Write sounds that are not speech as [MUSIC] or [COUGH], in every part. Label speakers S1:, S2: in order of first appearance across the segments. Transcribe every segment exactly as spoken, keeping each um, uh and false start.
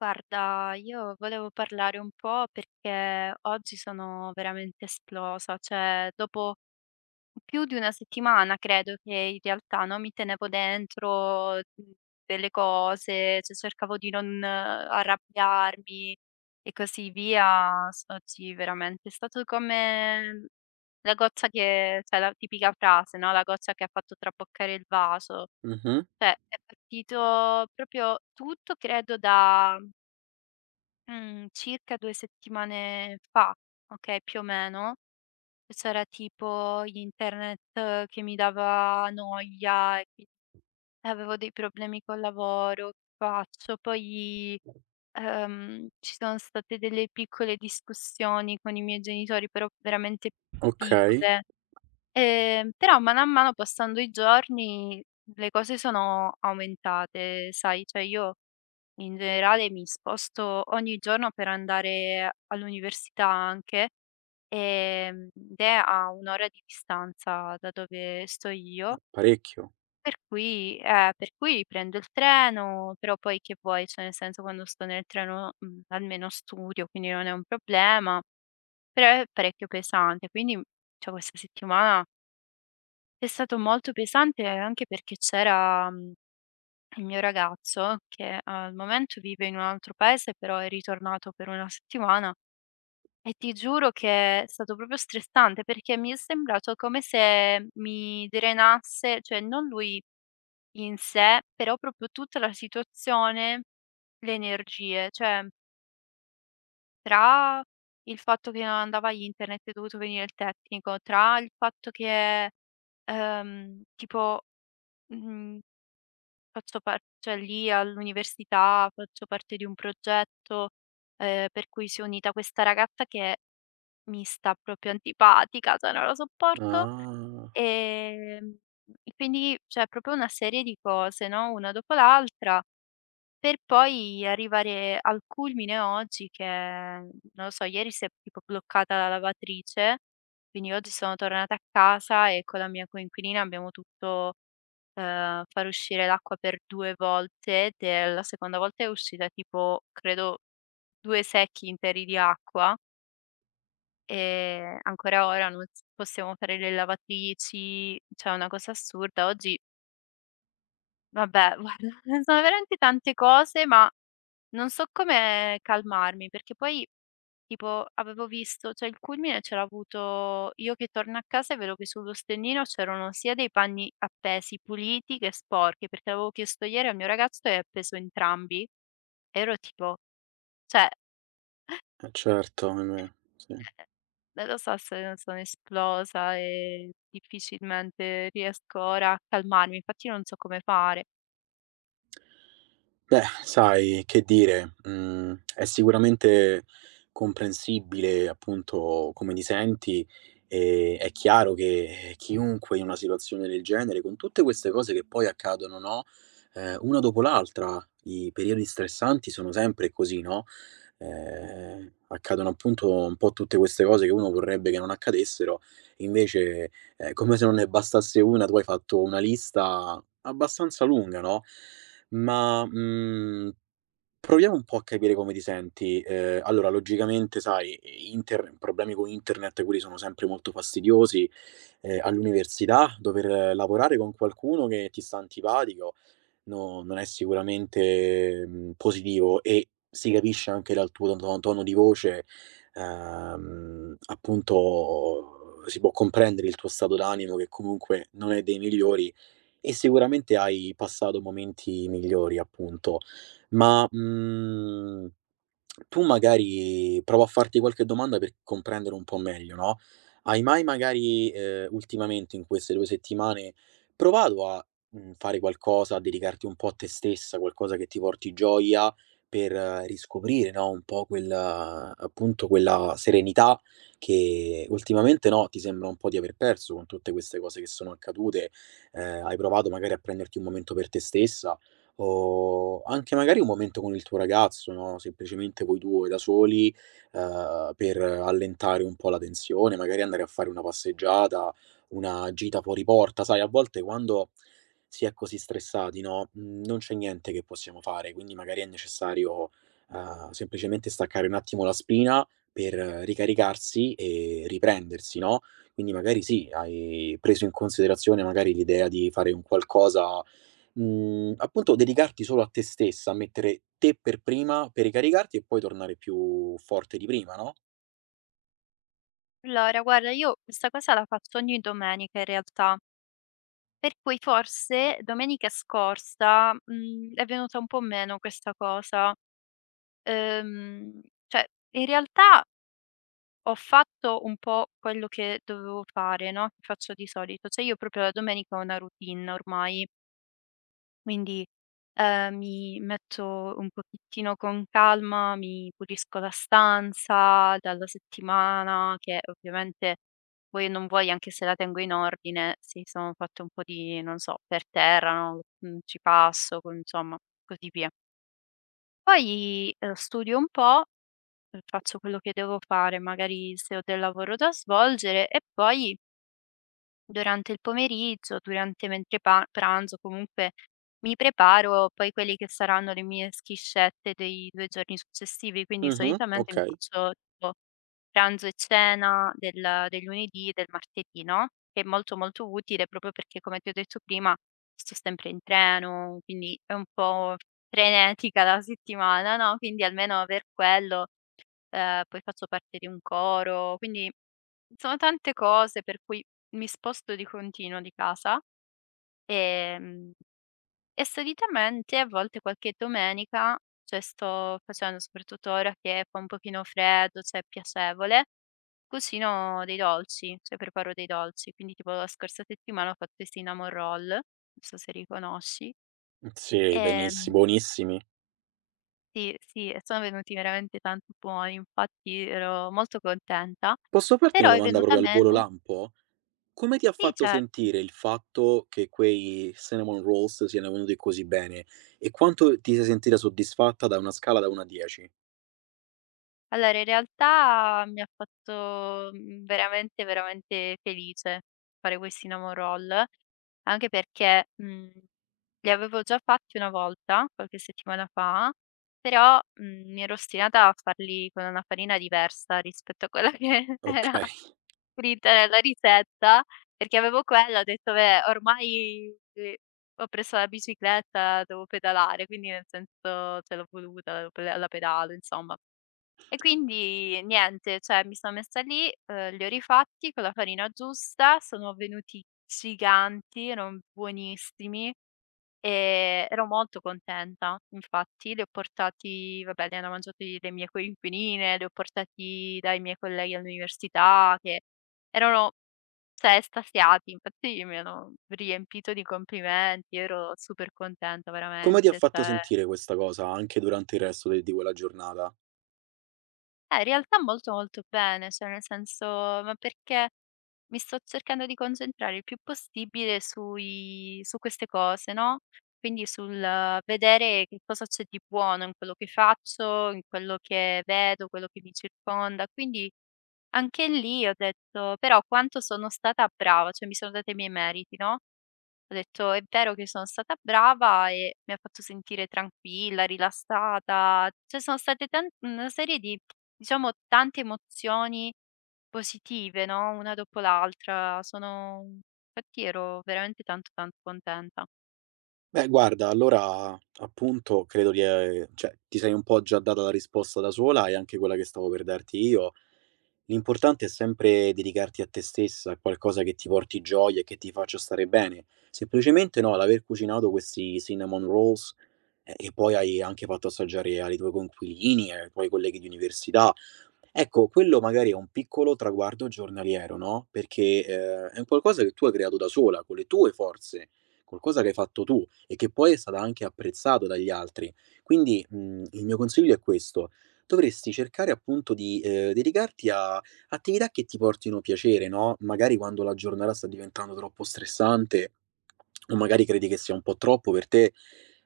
S1: Guarda, io volevo parlare un po' perché oggi sono veramente esplosa, cioè dopo più di una settimana credo che in realtà no, mi tenevo dentro mh, delle cose, cioè cercavo di non eh, arrabbiarmi e così via. S- Oggi veramente è stato come la goccia che, cioè la tipica frase, no? La goccia che ha fatto traboccare il vaso.
S2: Mh-mh,
S1: Cioè, è partito proprio tutto, credo, da Mhmm, circa due settimane fa, okay, più o meno. C'era tipo internet eh, che mi dava noia e quindi avevo dei problemi col lavoro, che faccio? Poi, ehm, ci sono state delle piccole discussioni con i miei genitori, però veramente
S2: okay,
S1: piccole. Ehm, però mano a mano passando i giorni le cose sono aumentate, sai, cioè io in generale mi sposto ogni giorno per andare all'università anche, ehm, ed è a un' ora di distanza da dove sto io,
S2: parecchio.
S1: per cui eh, per cui prendo il treno, però poi che vuoi, cioè nel senso quando sto nel treno, mhmm, almeno studio, quindi non è un problema, però è parecchio pesante. Quindi, mhmm, cioè questa settimana è stato molto pesante anche perché c'era, mhmm il mio ragazzo, che al momento vive in un altro paese, però è ritornato per una settimana e ti giuro che è stato proprio stressante perché mi è sembrato come se mi drenasse, cioè non lui in sé, però proprio tutta la situazione, le energie, cioè tra il fatto che non andava internet e è dovuto venire il tecnico, tra il fatto che ehm, tipo. mhmm, Faccio par cioè lì all'università faccio parte di un progetto, ehm, per cui si è unita questa ragazza che mi sta proprio antipatica, cioè non la sopporto,
S2: Ah,
S1: ehm, e quindi cioè proprio una serie di cose, no, una dopo l'altra, per poi arrivare al culmine oggi che, non lo so, ieri si è tipo bloccata la lavatrice, quindi oggi sono tornata a casa e con la mia coinquilina abbiamo tutto ehm, far uscire l'acqua per due volte, de la seconda volta è uscita tipo, credo due secchi interi di acqua, e ancora ora non s possiamo fare le lavatrici, cioè è una cosa assurda. Oggi vabbè [LAUGHS] guarda, sono veramente tante cose, ma non so come calmarmi, perché poi tipo avevo visto cioè il culmine ce l'ho avuto io che torno a casa e vedo che sullo stendino c'erano sia dei panni appesi puliti che sporchi, perché avevo chiesto ieri al mio ragazzo e ha appeso entrambi. E ero tipo cioè,
S2: eh certo, ahimè, sì.
S1: ehm, non lo so se non sono esplosa e difficilmente riesco ora a calmarmi, infatti non so come fare.
S2: Beh, sai che dire, mhmm, è sicuramente comprensibile appunto come ti senti. Ehm, è chiaro che chiunque in una situazione del genere, con tutte queste cose che poi accadono, no, ehm, una dopo l'altra, i periodi stressanti sono sempre così, no, ehm, accadono appunto un po' tutte queste cose che uno vorrebbe che non accadessero, invece è come se non ne bastasse una. Tu hai fatto una lista abbastanza lunga, no, ma, mhmm, proviamo un po' a capire come ti senti. Ehm, allora logicamente sai, i inter problemi con internet quelli sono sempre molto fastidiosi, ehm, all'università dover eh, lavorare con qualcuno che ti sta antipatico no, non è sicuramente, mhmm, positivo, e si capisce anche dal tuo tono tono di voce. Ehm, appunto si può comprendere il tuo stato d'animo, che comunque non è dei migliori, e sicuramente hai passato momenti migliori appunto. Ma, mhmm tu magari provo a farti qualche domanda per comprendere un po' meglio, no, hai mai magari, ehm, ultimamente in queste due settimane, provato a, mhmm, fare qualcosa, a dedicarti un po' a te stessa, qualcosa che ti porti gioia per eh, riscoprire, no, un po' quel appunto, quella serenità che ultimamente, no, ti sembra un po' di aver perso con tutte queste cose che sono accadute? Ehm, hai provato magari a prenderti un momento per te stessa? O anche magari un momento con il tuo ragazzo, no, semplicemente voi due da soli, ehm, per allentare un po' la tensione, magari andare a fare una passeggiata, una gita fuori porta. Sai, a volte quando si è così stressati, no, mhmm, non c'è niente che possiamo fare, quindi magari è necessario, ehm, semplicemente staccare un attimo la spina per eh, ricaricarsi e riprendersi, no, quindi magari sì, hai preso in considerazione magari l'idea di fare un qualcosa. Mhmm, appunto dedicarti solo a te stessa, a mettere te per prima, per ricaricarti e poi tornare più forte di prima, no?
S1: Allora guarda io questa cosa la faccio ogni domenica in realtà, per cui forse domenica scorsa, mhmm, è venuta un po' meno questa cosa. Ehm, cioè in realtà ho fatto un po' quello che dovevo fare, no, che faccio di solito. Cioè io proprio la domenica ho una routine ormai, quindi, ehm, mi metto un pochettino con calma, mi pulisco la stanza dalla settimana che ovviamente vuoi o non vuoi, anche se la tengo in ordine, si sono fatte un po' di, non so, per terra, no, mhmm, ci passo, con insomma, così via. Poi, ehm, studio un po'. Faccio quello che devo fare, magari se ho del lavoro da svolgere e poi durante il pomeriggio, durante mentre pa pranzo comunque mi preparo poi quelli che saranno le mie schiscette dei due giorni successivi, quindi
S2: Mh-mh,
S1: solitamente mi
S2: okay.
S1: faccio tipo pranzo e cena del del lunedì e del martedì, no, che è molto, molto utile proprio perché come ti ho detto prima sto sempre in treno, quindi è un po' frenetica la settimana, no, quindi almeno aver quello, ehm, poi faccio parte di un coro, quindi sono tante cose per cui mi sposto di continuo di casa, ehm, e solitamente a volte qualche domenica, cioè sto facendo soprattutto ora che fa un pochino freddo, cioè è piacevole, cucino dei dolci, cioè preparo dei dolci. Quindi tipo la scorsa settimana ho fatto i cinnamon roll, non so se li conosci.
S2: Sì, benissi
S1: Ehm,
S2: buonissimi.
S1: sì, sì, e sono venuti veramente tanto buoni, infatti ero molto contenta,
S2: Posso farti una
S1: però è
S2: domanda
S1: venuta
S2: proprio al volo
S1: meno
S2: lampo? Come ti ha
S1: sì,
S2: fatto
S1: certo.
S2: sentire il fatto che quei cinnamon rolls siano venuti così bene? E quanto ti sei sentita soddisfatta da una scala da uno a dieci?
S1: Allora in realtà mi ha fatto, mhmm, veramente, veramente felice fare questi Namo roll, anche perché, mhmm, li avevo già fatti una volta, qualche settimana fa, però, mhmm, mi ero ostinata a farli con una farina diversa rispetto a quella che [LAUGHS] era
S2: Okay.
S1: scritta nella ricetta, perché avevo quella, ho detto: "Beh, ormai, ehm, ho preso la bicicletta, devo pedalare", quindi nel senso, cioè l'ho voluta, la pe la pedalo, insomma. E quindi niente, cioè mi sono messa lì, uhm, li ho rifatti con la farina giusta, sono venuti giganti, erano buonissimi, ehm, ero molto contenta. Infatti li ho portati vabbè, li hanno mangiati le mie coinquiline, li ho portati dai miei colleghi all'università che erano cioè estasiati, infatti mi hanno riempito di complimenti, ero super contenta
S2: Come ti ha
S1: veramente,
S2: fatto
S1: cioè
S2: sentire questa cosa anche durante il resto de di quella giornata?
S1: eh, in realtà molto, molto bene, cioè nel senso ma perché mi sto cercando di concentrare il più possibile sui su queste cose, no, quindi sul eh, vedere che cosa c'è di buono in quello che faccio, in quello che vedo, quello che mi circonda. Quindi anche lì ho detto: "Però quanto sono stata brava", cioè mi sono data i miei meriti, no? Ho detto: "È vero che sono stata brava e mi ha fatto sentire tranquilla, rilassata". Cioè sono state tan una serie di, diciamo, tante emozioni positive, no, una dopo l'altra. Sono Infatti ero veramente tanto, tanto contenta.
S2: Beh, guarda, allora appunto credo di ehm, cioè ti sei un po' già data la risposta da sola, e anche quella che stavo per darti io. L'importante è sempre dedicarti a te stessa, a qualcosa che ti porti gioia e che ti faccia stare bene. Semplicemente, no, l'aver cucinato questi cinnamon rolls, ehm, che poi hai anche fatto assaggiare ai tuoi coinquilini, ai tuoi colleghi di università, ecco, quello magari è un piccolo traguardo giornaliero, no, perché, ehm, è un qualcosa che tu hai creato da sola, con le tue forze, qualcosa che hai fatto tu e che poi è stato anche apprezzato dagli altri. Quindi, mhmm, il mio consiglio è questo: dovresti cercare appunto di, ehm, dedicarti a attività che ti portino piacere, no, magari quando la giornata sta diventando troppo stressante o magari credi che sia un po' troppo per te,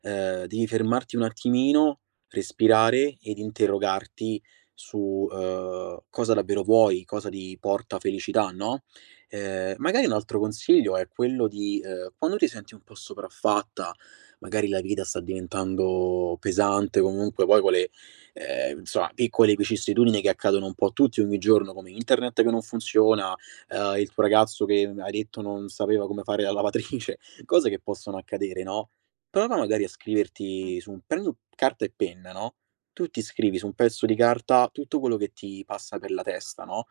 S2: ehm, devi fermarti un attimino, respirare ed interrogarti su, ehm, cosa davvero vuoi, cosa ti porta felicità, no, ehm, magari un altro consiglio è quello di, ehm, quando ti senti un po' sopraffatta, magari la vita sta diventando pesante, comunque poi con le, ehm, insomma piccole vicissitudini che accadono un po' a tutti ogni giorno, come internet che non funziona, ehm, il tuo ragazzo che hai detto non sapeva come fare la lavatrice, [LAUGHS] cose che possono accadere, no, prova magari a scriverti su un prendi carta e penna, no, tu ti scrivi su un pezzo di carta tutto quello che ti passa per la testa, no,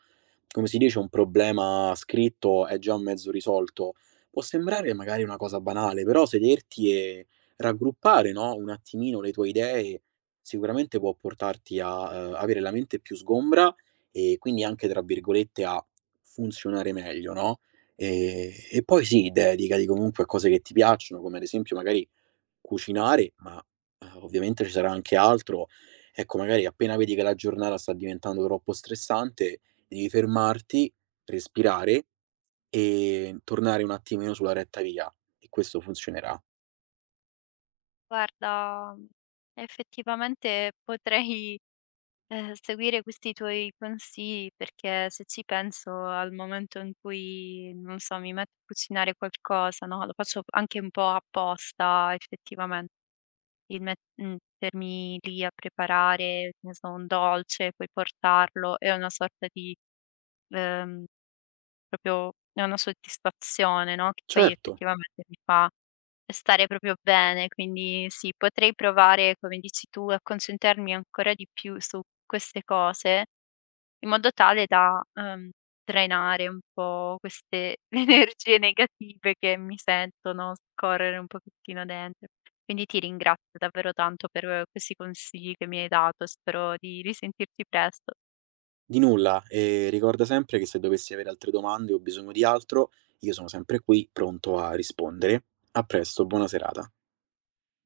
S2: come si dice, un problema scritto è già mezzo risolto. Può sembrare magari una cosa banale, però sederti e raggruppare, no, un attimino le tue idee sicuramente può portarti a, ehm, avere la mente più sgombra e quindi anche, tra virgolette, a "funzionare" meglio, no, ehm, e poi sì, dedicati comunque a cose che ti piacciono, come ad esempio magari cucinare, ma, uhm, ovviamente ci sarà anche altro. Ecco, magari appena vedi che la giornata sta diventando troppo stressante, devi fermarti, respirare e tornare un attimino sulla retta via, e questo funzionerà.
S1: Guarda, effettivamente potrei Ehm, seguire questi tuoi consigli, perché se ci penso al momento in cui, non so, mi metto a cucinare qualcosa, no, lo faccio anche un po' apposta effettivamente, il met mm, mettermi lì a preparare, che ne so, un dolce, poi portarlo, è una sorta di ehm proprio è una soddisfazione, no, che poi
S2: Certo,
S1: effettivamente mi fa stare proprio bene, quindi sì, potrei provare, come dici tu, a concentrarmi ancora di più su queste cose, in modo tale da, uhm, drenare un po' queste [LAUGHS] energie negative che mi sentono scorrere un pochettino dentro. Quindi ti ringrazio davvero tanto per eh, questi consigli che mi hai dato, spero di risentirti presto.
S2: di nulla, e ricorda sempre che se dovessi avere altre domande o bisogno di altro, io sono sempre qui pronto a rispondere. A presto, buona serata.